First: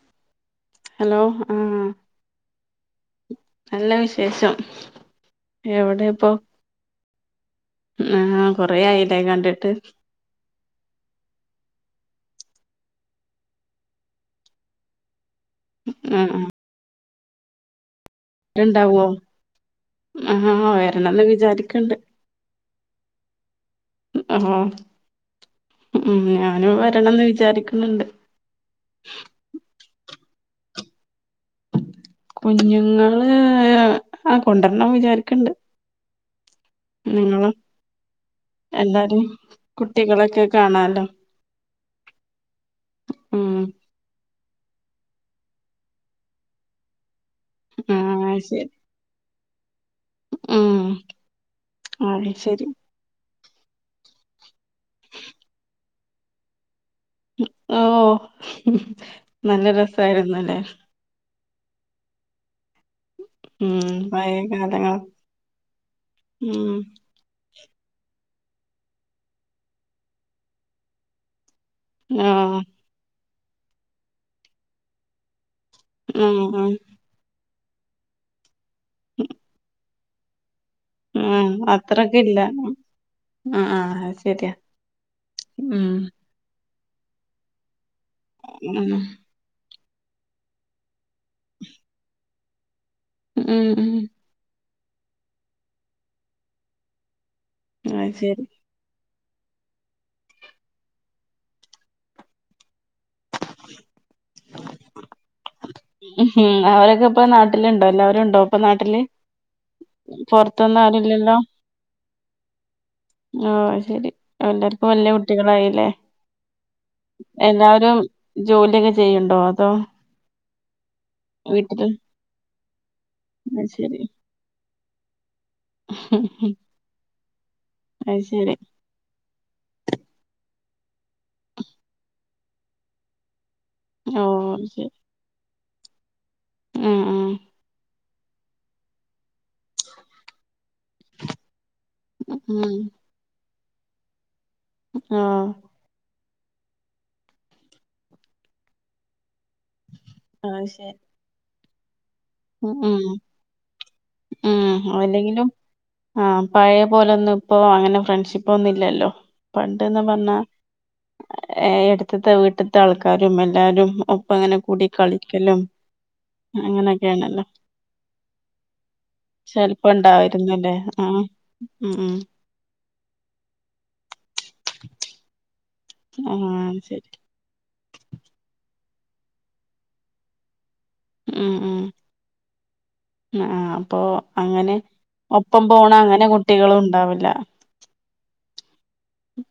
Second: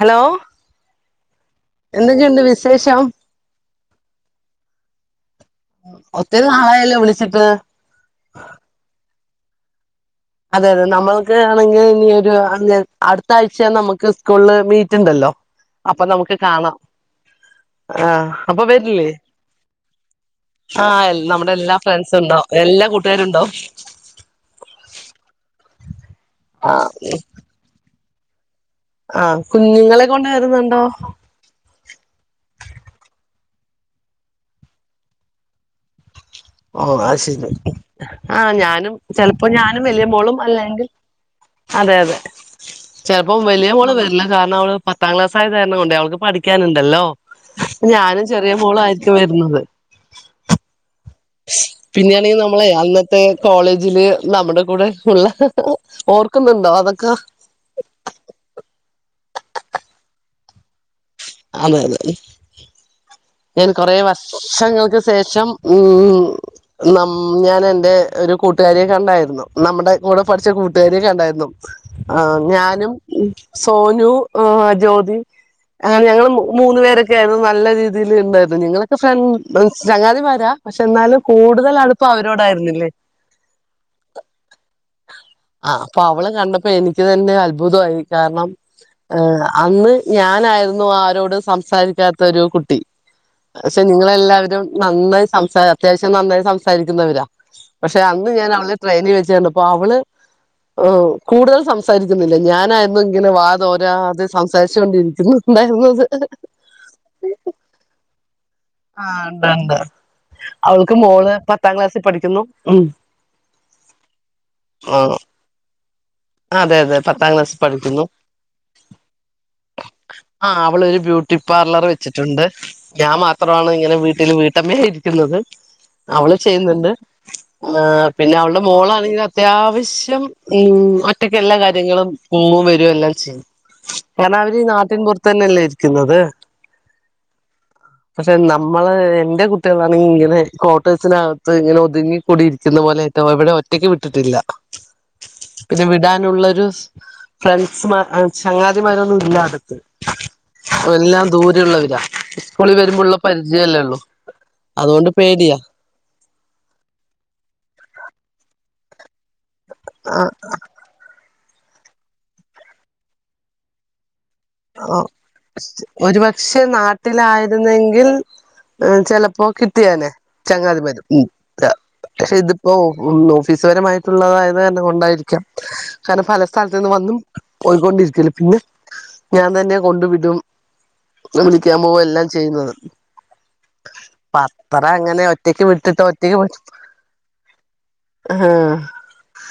Hello hello ആഹ എന്തൊക്കെണ്ട് വിശേഷം നല്ല വിശേഷം എവിടെപ്പോ ആയല്ലോ വിളിച്ചിട്ട് ആഹ് കൊറേ ആയില്ലേ കണ്ടിട്ട് അതെ അതെ നമ്മൾക്ക് ആണെങ്കിൽ ഇനി ഒരു അടുത്ത ആഴ്ച നമുക്ക് സ്കൂളിൽ മീറ്റ് ണ്ടല്ലോ അപ്പം നമുക്ക് ആഹ് കാണാം ആഹ് അപ്പൊ ണ്ടാവോ വരില്ലേ? ആഹ് ആഹ്‌ എൽ വരണംന്ന് നമ്മുടെ എല്ലാ വിചാരിക്ക്ണ്ട് ഫ്രണ്ട്സുണ്ടോ? എല്ലാ കൂട്ടുകാരുണ്ടോ? ഉം ആഹ് ഉം ആ ഞാനും വരണംന്ന് വിചാരിക്കുന്നുണ്ട്. ആഹ് കുഞ്ഞുങ്ങളെ കൊണ്ട് വരുന്നുണ്ടോ? കുഞ്ഞുങ്ങളെ [unintelligible] ആഹ് കൊണ്ടർണം വിചാരിക്ക്ണ്ട്. ഓഹ് അഅ് നിങ്ങളോ ശരി ആഹ് ഞാനും എല്ലാരും ചെൽപ്പോ ഞാനും വല്യ മോളും കുട്ടികളൊക്കെ അല്ലെങ്കിൽ കാണാലോ അതെ അതെ ചെൽപം ഉം വലിയ മോള് വരില്ല കാരണം അവള് പത്താം ക്ലാസ് ആയ കാരണം കൊണ്ടെ അവൾക്ക് പഠിക്കാനുണ്ടല്ലോ. ഞാനും ആഹ് ചെറിയ മോളു ആയിരിക്കും വരുന്നത്. ഉ ഊം. പിന്നെയാണെ നമ്മളെ അന്ന് ത്തെ കോളേജില് നമ്മുടെ കൂടെ ഉള്ള ഓർക്കുന്നുണ്ടോ അതൊക്ക? ഉ ഓഹ് നല്ല രസായിരുന്നല്ലേ [unintelligible] ഞാൻ ഉം കൊറെ പഴയ കാലങ്ങൾ വർഷങ്ങൾക്ക് സേഷം ഉം ഉം ഉം നമ് ഉം ഞാൻ എൻറെ ഒരു കൂട്ടുകാരിയെ കണ്ടായിരുന്നു. നമ്മുടെ കൂടെ പഠിച്ച കൂട്ടുകാരിയെ കണ്ടായിരുന്നു. ആഹ് ഞാനും സോനു ആ ജോതിം ആഹ് ഞങ്ങള് മു മൂന്നു പേരൊക്കെ ആയിരുന്നു നല്ല രീതില് ണ്ടായിരുന്നെ നിങ്ങളൊക്കെ ഫ്രൻസ് ചങ്ങാതിമാരാ? പക്ഷെ ന്നാലും ആഹ് കൂടുതലടുപ്പ അത്രക്കില്ല വരോടായിരുന്നില്ലേ? ആഹ് ആഹ് അത് ശരിയാ ആഹ് ഉം അപ്പൊവളെ കണ്ടപ്പോ എനി ക്ക് തന്നെ അത്ഭുതോയി കാരണം ഉം എ അന്ന് ഞാനായിരുന്നു ആരോ ടും സംസാരിക്കാത്തൊരു കുട്ടി. ഉം പക്ഷെ ഉം നിങ്ങളെല്ലാവരും നന്നായി സംസാ അത്യാവശ്യം നന്നായി സംസാരിക്കുന്നവരാ. പക്ഷെ അത് അന്ന് ശരി ഞാനവളെ ട്രെയിനിൽ വെച്ചുകണ്ടപ്പോ അവള് എ കൂടുതൽ സംസാരിക്കുന്നില്ല ഞാനാര് ഓളിങ്ങനെ വാ തോരാതെ സംസാരിച്ചു കൊണ്ടിരിക്കുന്നു. ഉംഹു അവരൊക്കെ പ്പ നാട്ടിലുണ്ടോ? എല്ലാവരുണ്ടോ? ആഹ് ണ്ട് ണ്ട് പൊറത്തൊന്നും അവൾക്ക് മോള് ആരുല്ലല്ലോ പത്താം ക്ലാസ്സി പഠിക്കുന്നു. ഉം. ആഹ് അയ് ശരി എല്ലർക്കും വല്യ ആഹ് കുട്ടികളായില്ലേ. അതെ അതെ പത്താം ക്ലാസ്സിൽ എല്ലാരും പഠിക്കുന്നു ജോലിയൊക്കെ ചെയ്യുണ്ടോ? അതോ? ആഹ് അവള് ഒരു ബ്യൂട്ടി വീട്ടില് പാർലറ് വെച്ചിട്ടുണ്ട് ഞാം അത് മാത്രാണ് ഇങ്ങനെ ശരി വീ ട്ടില് വീട്ടമ്മായി ഇരിക്കുന്നത് ഉം അവള് ഉം ചെയ്യുന്നുണ്ട്. ആ അത് പിന്നെ ശരി അവളുടെ മോളാണെങ്കില ത്യാവശ്യം ഉ ഒറ്റക്കെല്ലാ കാര്യങ്ങളും പോവേം വരുകയും എല്ലാം ചെയ്യും. ഓഹ് ങ്ങനാവരീ അത് ശരി നാട്ടിൻ പുറത്തന്നല്ലേ ഇരിക്കുന്നത്. ഉം ഊം. പക്ഷെ നമ്മള് എന്റെ കു ട്ട്യളാണിങ്ങനെ കോട്ടേഴ്സിനകത്ത് ഇങ്ങനെ ഒതുങ്ങി കൂടി ഉം ഇരിക്കുന്ന പോലെ [unintelligible] ഒറ്റയ്ക്ക് വിട്ടിട്ടില്ല. ആഹ് പിന്നെ വിടാനുള്ളൊരു സ് ഫ്രണ്ട്സ്മാ അ ചങ്ങാതിമാരൊന്നും ഇല്ലാത് ത് അത് ശരി എല്ലാം ദൂരെള്ളവരാ സ്കൂളി ഉം ഉം വരുമ്പോള്ള പരിചയല്ലേള്ളൂ ഉം അതുകൊണ്ട് അല്ലെങ്കിലും പേടിയാ ആഹ് പഴയ പോലൊന്നു പ്പൊ അങ്ങനെ ഫ്രണ്ട്ഷിപ്പൊന്നു ഇല്ലല്ലോ പണ്ട്ന്ന് ആ പർഞ്ഞാ എടുത്തത്തെ വീട്ടത്തെ ആൾക്കാരും എല്ലാരും ഒപ്പ ഇങ്ങനെ ആ ഒരു പക്ഷേ അങ്ങനെയൊക്കെയാണല്ലോ നാട്ടിലായിരുന്നെങ്കിൽ ചെലപ്പോ കിട്ടിയനെ ഉണ്ടായിരുന്നല്ലേ ചങ്ങാതി വരും ആഹ് ഉം ഉം ഇതിപ്പോ ഓഫീസ് പരമായിട്ടുള്ളതായത് കാരണംകൊണ്ടായിരിക്കാം പല സ്ഥലത്ത് ആഹ് നിന്ന് ശരി വന്നും പോയിക്കൊണ്ടിരിക്കല്ല പിന്നെ ഞാൻ തന്നെ കൊണ്ടു വിടും വിളിക്കാൻ പോകും എല്ലാം ചെയ്യുന്നത് ആ ആ അപ്പൊ അങ്ങനെ പത്രം അങ്ങനെ ഒപ്പം ഒറ്റക്ക് പോണ വിട്ടിട്ട് അങ്ങനെ ഒറ്റക്ക് കുട്ടികളും ഉണ്ടാവില്ല ആഹ്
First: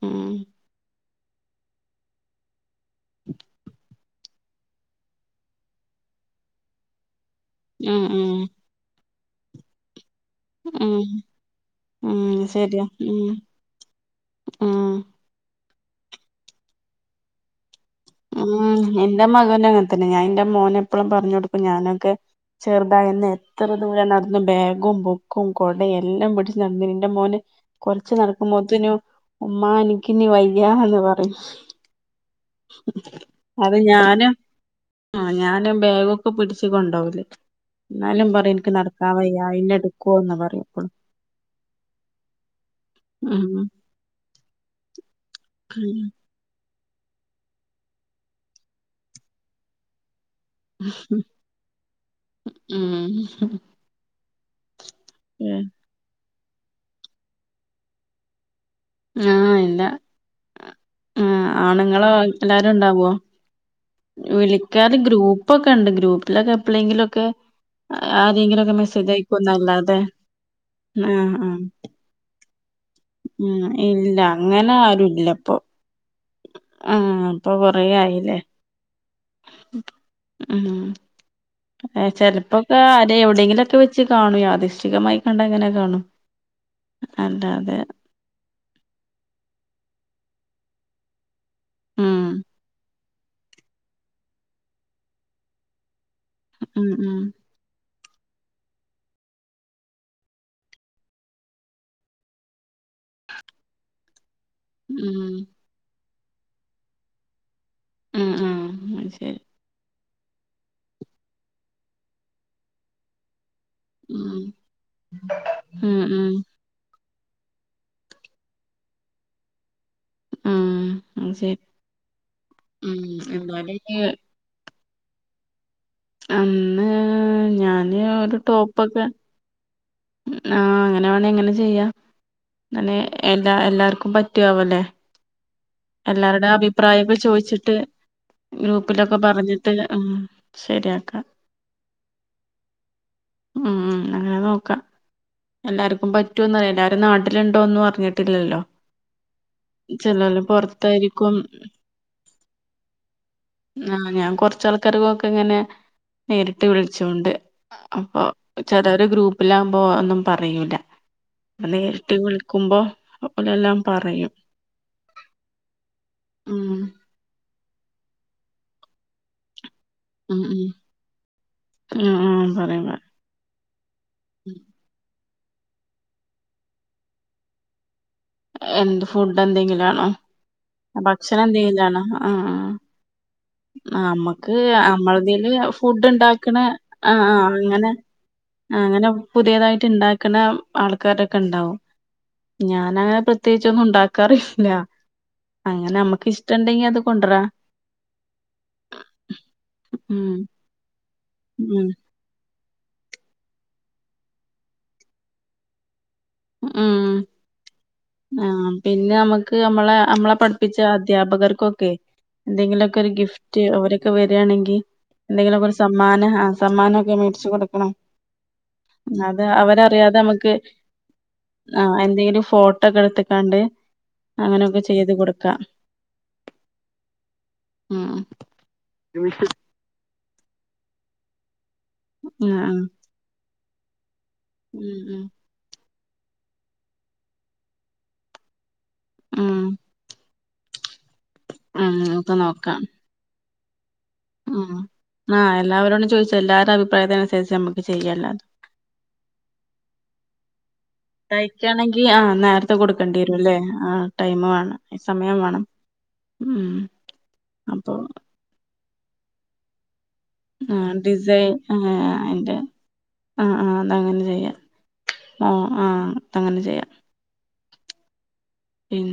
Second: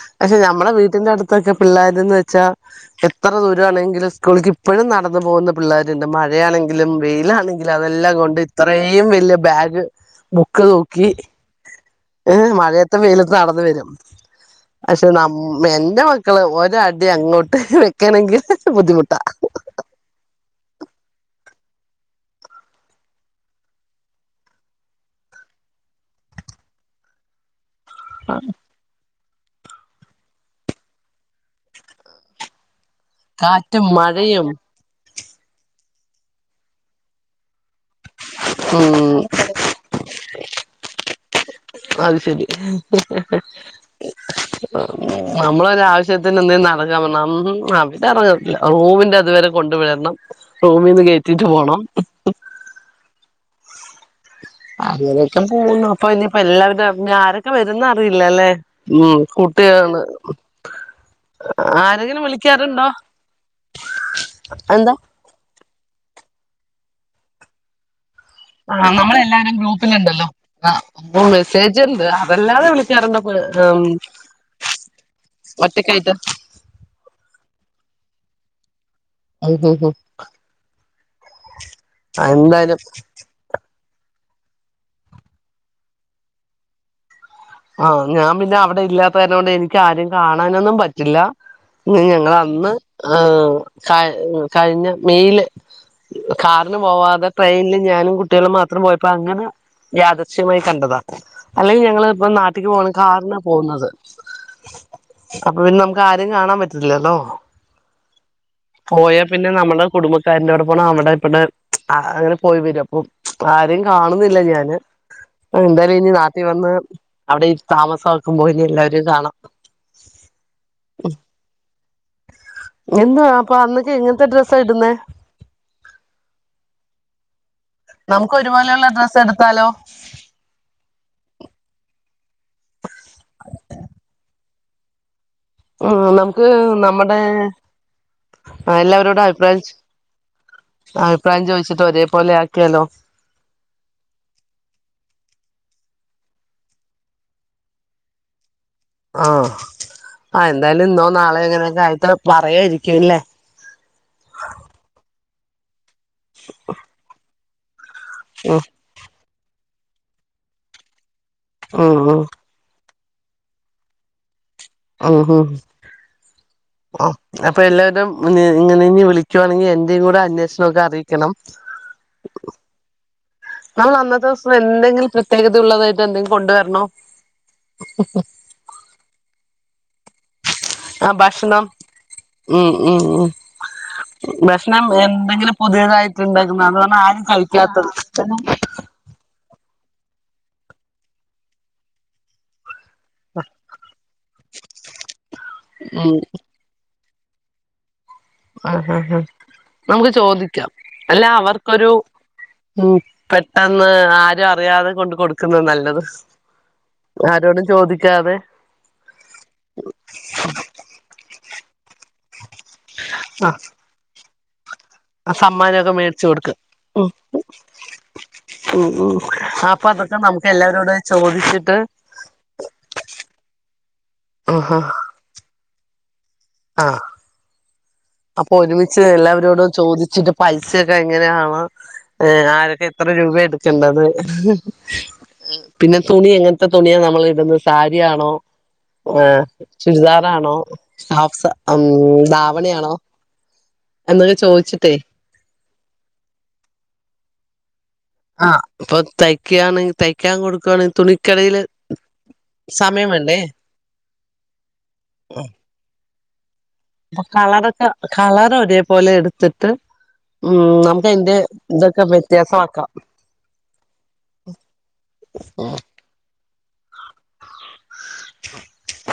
ഉം പക്ഷേ ഞമ്മടെ വീട്ടിന്റെ അടുത്തൊക്കെ പിള്ളേര്ന്ന് വെച്ചാ എത്ര ദൂരമാണെങ്കിലും സ്കൂളിലേക്ക് ഇപ്പഴും നടന്നു പോകുന്ന പിള്ളേരുണ്ട് മഴയാണെങ്കിലും വെയിലാണെങ്കിലും ഉം അതെല്ലാം ഉം കൊണ്ട് ഇത്രയും വല്യ ബാഗ് ഒക്ക ഉം തൂക്കി ഉം ഏഹ് ശരിയാ മഴയത്ത് ഉം വെയിലത്ത് നടന്ന് വരും ഉം പക്ഷെ നമ്മ എന്റെ മക്കള് ഒര് അടി അങ്ങോട്ട് വെക്കാനെങ്കിൽ ബുദ്ധിമുട്ടാ അതന്നെ ഞാൻ ഇന്റെ മോനെ എപ്പഴും പറഞ്ഞു കൊടുക്കും ഞാനൊക്കെ ചെറുതായി ഇന്ന് എത്ര ദൂരം നടന്നു ബാഗും ബുക്കും കുടയും എല്ലാം പിടിച്ച് നടന്ന എന്റെ മോന്, കൊറച്ച് നടക്കുമ്പോത്തേനു ഉമ്മാ എനക്ക് ഇനീ വയ്യ എന്ന് പറയും അത് കാറ്റും ഞാന് മഴയും ആ ഞാനും ബാഗൊക്കെ പിടിച്ച കൊണ്ട് പോവല് എന്നാലും പറ എനിക്ക് ഉം നടക്കാവയ്യ എന്നെ എടുക്കുവോന്നാ പറയാ എപ്പോഴും അത് ശരി ഉം നമ്മളൊരാവശ്യ [unintelligible] റൂമിന്റെ അതുവരെ കൊണ്ട് വിടണം റൂമിൽ നിന്ന് കയറ്റീട്ട് പോണം ഉം അങ്ങനെ പോകുന്നു അപ്പൊ ഇനിയിപ്പോ എല്ലാവരും ആരൊക്കെ വരും എന്ന് അറിയില്ലല്ലേ ഉം കുട്ടിയാള് ആ ആണുങ്ങള് എല്ലാരും ഇണ്ടാവോ വിളിക്കാൻ എന്താ ഗ്രൂപ്പ് പ്പൊക്കെ ഉണ്ട് ഗ്രൂപ്പിലെക്ക എഴെങ്കിലൊക്കെ ആരെങ്കിലെക്കെ ആഹ് നമ്മളെല്ലാരും ഗ്രൂപ്പിലുണ്ടല്ലോ ആ ആഹ് ആഹ് മെസ്സേജ് ഉണ്ട് അതല്ലാതെ വിള വിളിക്കാറുണ്ട് അപ്പള് ഉം ആഹ് ഇല്ല അങ്ങനെ ആരുല്ലപ്പൊ ഒറ്റക്കായിട്ട് ആഹ് അപ്പൊ കൊറെ ആയില്ലേ ഉം ഉം ഉം ഉംചെിലപ്പോക്കെ എന്തായാലും ആരെ എവിടെയെങ്കിലും വെച്ച് കാണും യാദൃശ്ചികമായി കണ്ട അങ്ങനെ കാണും എന്താ ആഹ് ഞാൻ പിന്നെ അവടെ ഇല്ലാത്ത കാരണം കൊണ്ട് എനിക്ക് ആരും കാണാനൊന്നും പറ്റില്ല ഉം ഞങ്ങളന്ന് ഉം കഴ്‌ കഴിഞ്ഞ മെയില് കാറിന് ഉം ഉം പോവാതെ ട്രെയിൻ ഞാനും കു ട്ടികളും മാത്രം പോയപ്പോ അങ്ങനെ യാദൃശ്ചികമായി കണ്ടതാ അല്ലെങ്കിൽ ഞങ്ങള് അപ്പെ നാട്ടിക്ക് പോണത് കാറിനാ പോവുന്നത് ഉം അപ്പൊ പിന്നെ ആരേം കാണാൻ പറ്റില്ലല്ലോ ഉം ഉം അത് പോയാ ശരി പിന്നെ നമ്മുടെ കുടുംബ ക്കന്റെ അവടെ പോണം അവടെ ഇവടെ അങ്ങനെ പോയി വരും അപ്പൊ ആരേം ഉം കാണുന്നില്ല ഞാന് എന്തായാലും ഉം ഇനി ഉം നാട്ടി വന്ന് അവിടെ താമസാക്കുമ്പോ ഇനി എല്ലാരേം കാണാം ഉം അത് ശരി ഉം എന്തുവാ അപ്പൊ എന്തായാലും അന്നൊക്കെ ഇനി എങ്ങനത്തെ ഡ്രസാ ഇടുന്നേ അന്ന് ഞാന് നമുക്ക് ഒരു ഒരുപോലെയുള്ള ടോപ്പൊക്കെ ഡ്രസ്സ് എടുത്താലോ ആഹ് അങ്ങനെ വേണ അങ്ങനെ ചെയ്യ അങ്ങനെ എല്ലാ എല്ലാർക്കും പറ്റുവോല്ലേ ഉം എല്ലാവരുടെ നമുക്ക് അഭിപ്രായൊക്കെ നമ്മുടെ ചോദിച്ചിട്ട് ഗ്രൂപ്പിലൊക്കെ എല്ലാവരോടും പറഞ്ഞിട്ട് അഭിപ്രായം ശരിയാക്കാം അഭിപ്രായം ചോദിച്ചിട്ട് ഒരേപോലെ ആക്കിയാലോ ഉം അങ്ങനെ നോക്കാം എല്ലാർക്കും പറ്റൊന്നറിയണ്ടെ എല്ലാരും നാട്ടിലുണ്ടോന്നും അറഞ്ഞിട്ടില്ലല്ലോ ആഹ് ആ എന്തായാലും ഇന്നോ പൊറത്തായിരിക്കും നാളെ എങ്ങനെയൊക്കെ ആയിട്ട് പറയുമായിരക്കല്ലേ ആഹ് ഞാൻ കൊറച്ചാൾക്കാര്കൊക്കെ ഇങ്ങനെ നേരിട്ട് വിളിച്ചോണ്ട് അപ്പൊ ഉം ചെലോര് ഗ്രൂപ്പിലാകുമ്പോ ഒന്നും പറയൂല ഉം ഉം അല്ലെങ്കി ക്കുമ്പൊ അപ്പലെല്ലാം പറയും ഉം ഉം ഉം അപ്പൊ എല്ലാരും ഇങ്ങനെ ഇഞ് വിളി ക്കുവാണെ എന്റെയും കൂടെ ഉം ഉം അന്വേഷണൊക്കെ അറിയിക്കണം ഉം ഉം പറയും പറയും നമ്മള് അന്നത്തെ ദിവസം എന്തെങ്കിലും പ്രത്യേകത ഉള്ളതായിട്ട് എന്തെങ്കിലും കൊണ്ടുവരണോ എന്ത് ഫുഡ് എന്തെങ്കിലാണോ ഭക്ഷണം എന്തെങ്കിലും ആണോ ആ ആഹ് ഉം ഉം ഉം ആഹ് നമ്മക്ക് ഭക്ഷണം നമ്മളതീല് എന്തെങ്കിലും ഫുഡ് പുതിയതായിട്ട് ഉണ്ടാക്കണ ഉണ്ടാക്കുന്ന അത് പറഞ്ഞാ ആ ആരും കഴിക്കാത്തത് അങ്ങനെ അങ്ങനെ പുതിയതായിട്ട് ഇണ്ടാക്കണ ആൾക്കാാരൊക്കെ ഇണ്ടാവും ഞാന് പ്രത്യേകിച്ചൊന്നും ഉണ്ടാക്കാറില്ല അങ്ങനെ ഉം നമ്മുക്ക് ഇഷ്ടണ്ടെങ്കി അത് കൊണ്ടരാ ആഹ് ആഹ് ഹാഹ് നമുക്ക് ഉം ചോദിക്കാം അല്ല ഉം അവർക്കൊരു ഉം പെട്ടെന്ന് ആരും അറിയാതെ കൊണ്ട് കൊടുക്കുന്ന നല്ലത് ഉം ആരോടും ചോദിക്കാതെ ആഹ് പിന്നെ നമ്മക്ക് നമ്മളെ നമ്മളെ പഠിപ്പിച്ച അദ്ധ്യാപകർക്കൊക്കെ എന്തെങ്കിലൊക്കെ ഒരു ഗിഫ്റ്റ് ഓലക്കെ വരാണെങ്കി എന്തെങ്കിലൊക്കെ ഒരു സമ്മാനമൊക്കെ മേടിച്ചു സമ്മാനം ആ കൊടുക്ക സമ്മാനൊക്കെ മേടിച്ചു കൊടുക്കണം ഉം ഉം ഇന്നാ അത് അപ്പൊ അവരറിയാതെ അതൊക്കെ നമുക്ക് നമ്മക്ക് [unintelligible] ആഹ് എന്തെങ്കിലും ഫോട്ടോക്കെ എടുത്ത്ക്കാണ്ട് ആഹാ അങ്ങനെയൊക്കെ ചെയ്ത് കൊടുക്കാം അ ആഹ് ഉം അപ്പൊ ഒരുമിച്ച് ഉം എല്ലാവരോടും ചോദിച്ചിട്ട് പൈസൊക്കെ എങ്ങനെയാണ് ഏഹ് ഉം ആരൊക്കെ എത്ര രൂപയാ എടുക്കണ്ടത് ഉം ഉം ഉം പിന്നെ തുണി എങ്ങനത്തെ തുണിയാ നമ്മൾ ഇട്ന്ന സാരിയാണോ ഏഹ് ഉം ചുരിദാറാണോ ഹാഫ് സാ ഉം നമുക്ക് നോക്കാം ദാവണിയണോ എന്നൊക്കെ ഉം ചോദിച്ചിട്ടേ ആഹ് എല്ലരോടും ചോദിച്ച് എല്ലാരേം അഭിപ്രായത്തിനുസരിച്ച് നമ്മക്ക് ചെയ്യല്ലേ ആഹ് ഇപ്പൊ തയ്ക്കാണെങ്കി തയ്ക്കാൻ കൊടുക്കുവാണെങ്കി തുണിക്കടേൽ ണെങ്കി ആഹ് നല്ല [unintelligible] കൊടുക്കേണ്ടിരുല്ലേ ആ ടൈമ് വേണം സമയം വേണം ഉം ആഹ്‌ കളറൊക്കെ അപ്പൊ കളർ ഒരേപോലെ എടുത്തിട്ട് ഉം ആഹ് നമുക്ക് അതിന്റെ ഡിസൈൻ ഏഹ് ഇതൊക്കെ അയിന്റെ വ്യത്യാസമാക്കാം ആഹ് ആ അതങ്ങനെ ചെയ്യാം ആഹ് ആഹ് അങ്ങനെ ചെയ്യാം ആ [inaudible] പിൻ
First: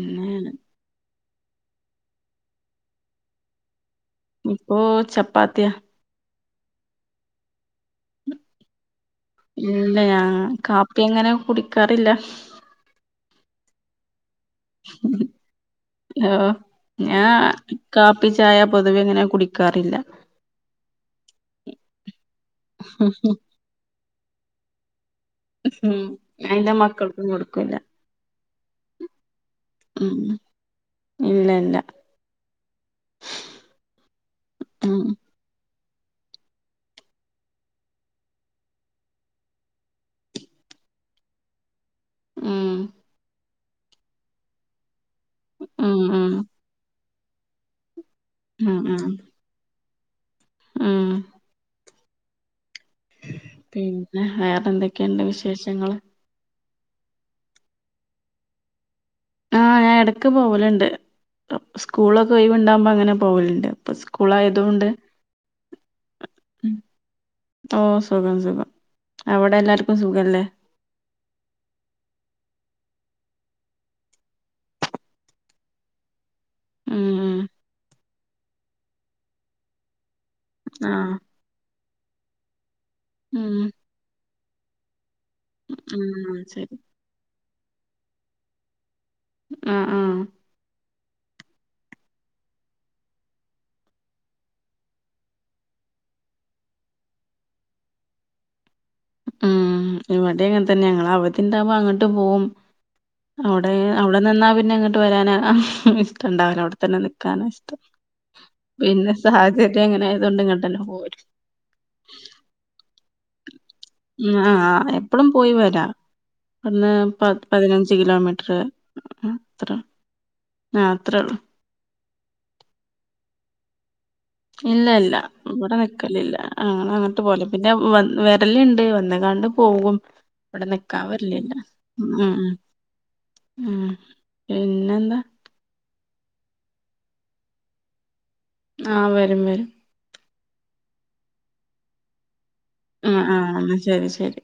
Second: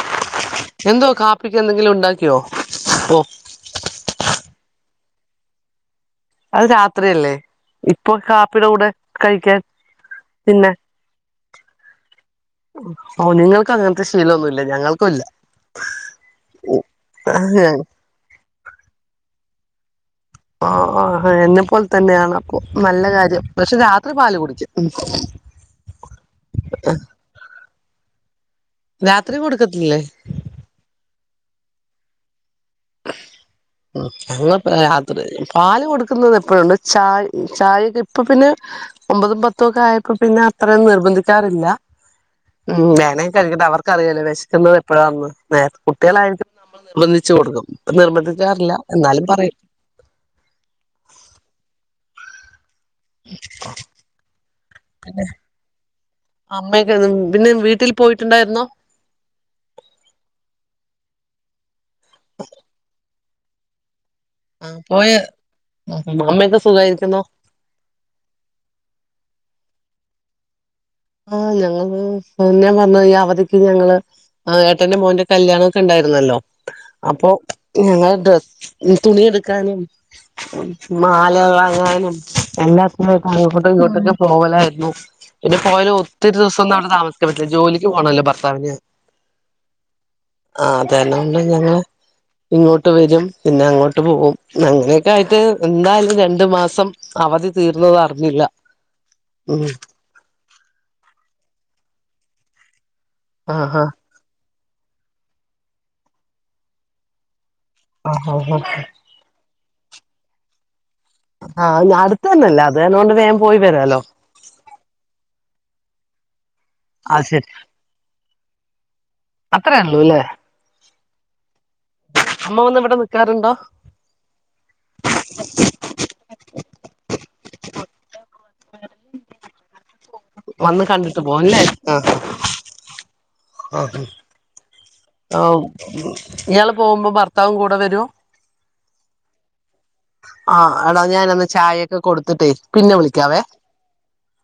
എന്തുവാ കാപ്പിക്ക് എന്തെങ്കിലും ഉണ്ടാക്കിയോ ഓഹ് ഇപ്പോ ചപ്പാത്തിയ അത് രാത്രിയല്ലേ ഇപ്പൊ കാപ്പിയുടെ കൂടെ കഴിക്കാൻ ഇല്ല ഞാ പിന്നെ കാപ്പി അങ്ങനെ കുടിക്കാറില്ല ഓ നിങ്ങൾക്ക് അങ്ങനത്തെ ശീലൊന്നുല്ലെ ഹൊ ഞാ കാപ് പ്പി ചായ പൊതുവെ അങ്ങനെ കുടിക്കാറില്ല ആഹ് എന്നെപ്പോലെ തന്നെയാണ് അപ്പൊ നല്ല കാര്യം പക്ഷെ രാത്രി പാല് കുടിക്കും ഉം ഞാന്റെ മക്കൾക്കും കൊടുക്കൂല്ല രാത്രി കൊടുക്കത്തില്ലേ ഉം ഇല്ല ഇല്ല ഉം അത് കൊഴപ്പില്ല ഉം രാത്രി പാല് കൊടുക്കുന്നത് എപ്പഴുണ്ട് ചായ ചായക്കെ ഇപ്പൊ പിന്നെ ഒമ്പതും പത്തും ഒക്കെ ആയപ്പോ പിന്നെ അത്രയും നിർബന്ധിക്കാറില്ല ഉം വേണേ കഴിക്കട്ട് അവർക്കറിയല്ലോ വിശക്കുന്നത് എപ്പോഴാന്ന് നേരത്തെ ഉം ഉം കുട്ടികളായിരിക്കും നമ്മള് നിർബന്ധിച്ച് കൊടുക്കും ഇപ്പ നിർബന്ധിക്കാറില്ല ഉം ഉം എന്നാലും പറയും ഉം പിന്നെ വേറെ എന്തൊക്കെയുണ്ട് വിശേഷങ്ങള് അമ്മയൊക്കെ പിന്നെ വീട്ടിൽ പോയിട്ടുണ്ടായിരുന്നോ ആഹ് ഞാൻ ഇടക്ക് പോകലുണ്ട് സ്കൂളൊക്കെ ഒഴിവ്‌ ഇണ്ടാകുമ്പോ അങ്ങനെ പോവലുണ്ട് സ്കൂളായി ആഹ് പോയ അമ്മയൊക്കെ ഉം. സുഖായിരിക്കുന്നോ ഓ സുഖം സുഖം അവിടെ എല്ലാർക്കും സുഖല്ലേ ആഹ് ഞങ്ങള് ഞാൻ പറഞ്ഞത് ഈ അവധിക്ക് ഞങ്ങള് ആഹ് ഏട്ടന്റെ മോന്റെ കല്യാണംക്കെ ഉണ്ടായിരുന്നല്ലോ ഉം അപ്പൊ ഉം ഞങ്ങള് ഡ്രസ്സ് തുണി എടുക്കാനും ആഹ് മാലവാങ്ങാനും എല്ലാത്തിനും ഉം അങ്ങോട്ടിങ്ങോട്ടൊക്കെ പോവലായിരുന്നു പിന്നെ പോയാലും ഒത്തിരി ഉം ദിവസം ഒന്നും ശരി അവിടെ താമസിക്കൻ പറ്റില്ല ജോലിക്ക് പോകണല്ലോ ഭർത്താവിന് ഉം ഉം ആഹ് അതന്നേണ്ട് ഞങ്ങള് ഇങ്ങോട്ട് വരും പിന്നെ അങ്ങോട്ട് പോകും അങ്ങനെയൊക്കെ ആയിട്ട് എന്തായാലും രണ്ടു മാസം അവധി തീർന്നത് അറിഞ്ഞില്ല ഉം ഇവിടേം അങ്ങനെ തന്നെ ഞങ്ങള് അവധിണ്ടാവുമ്പോ അങ്ങോട്ട് പോകും അവിടെ ആഹാ അവിടെ നിന്നാൽ പിന്നെ അങ്ങോട്ട് വരാന ഇഷ്ട്ട ഇണ്ടാവില്ല അവിടെത്തന്നെ നിക്കാനാ ഇഷ്ടം ആഹ് ആഹ് ആഹ് പിന്നെ സാഹചര്യം എങ്ങനെ ആയതുകൊണ്ട് ഇങ്ങോട്ട് തന്നെ പോരും ആഹ് അടുത്ത തന്നെല്ലേ അതന്നേ കൊണ്ട് വേഗം പോയി വരാല്ലോ ആഹ് ആഹ് എപ്പഴും പോയി വരാം ഇവിടുന്ന് അത് പ ശരി പതിനഞ്ച് കിലോമീറ്റർ അത്ര അത്രേള്ളൂ ഇല്ലേ ആഹ് അത്രേ ഉള്ളൂ അമ്മ വന്ന് ഇവിടെ നിക്കാറുണ്ടോ ഇല്ല ഇല്ല ഇവിടെ നിക്കലില്ല ഞങ്ങള് അങ്ങട്ട് പോവല പിന്നെ വ രലുണ്ട് വന്ന കാണ്ട് പോകും ഇവിടെ വന്ന് നിക്കാൻ കണ്ടിട്ട് വരിലില്ല പോവുംല്ലേ ആ ഉം ഉം ആ ഉം പിന്നെന്താ ആ ഇയാള് പോകുമ്പോ ഭർത്താവും കൂടെ വരുവോ ആഹ് വരും വരും ആഹ് എടാ ഞാൻ ഒന്ന് ചായൊക്കെ കൊടുത്തിട്ടേ പിന്നെ ഉം വിളിക്കാവേ ആഹ് ശെരി ശെരി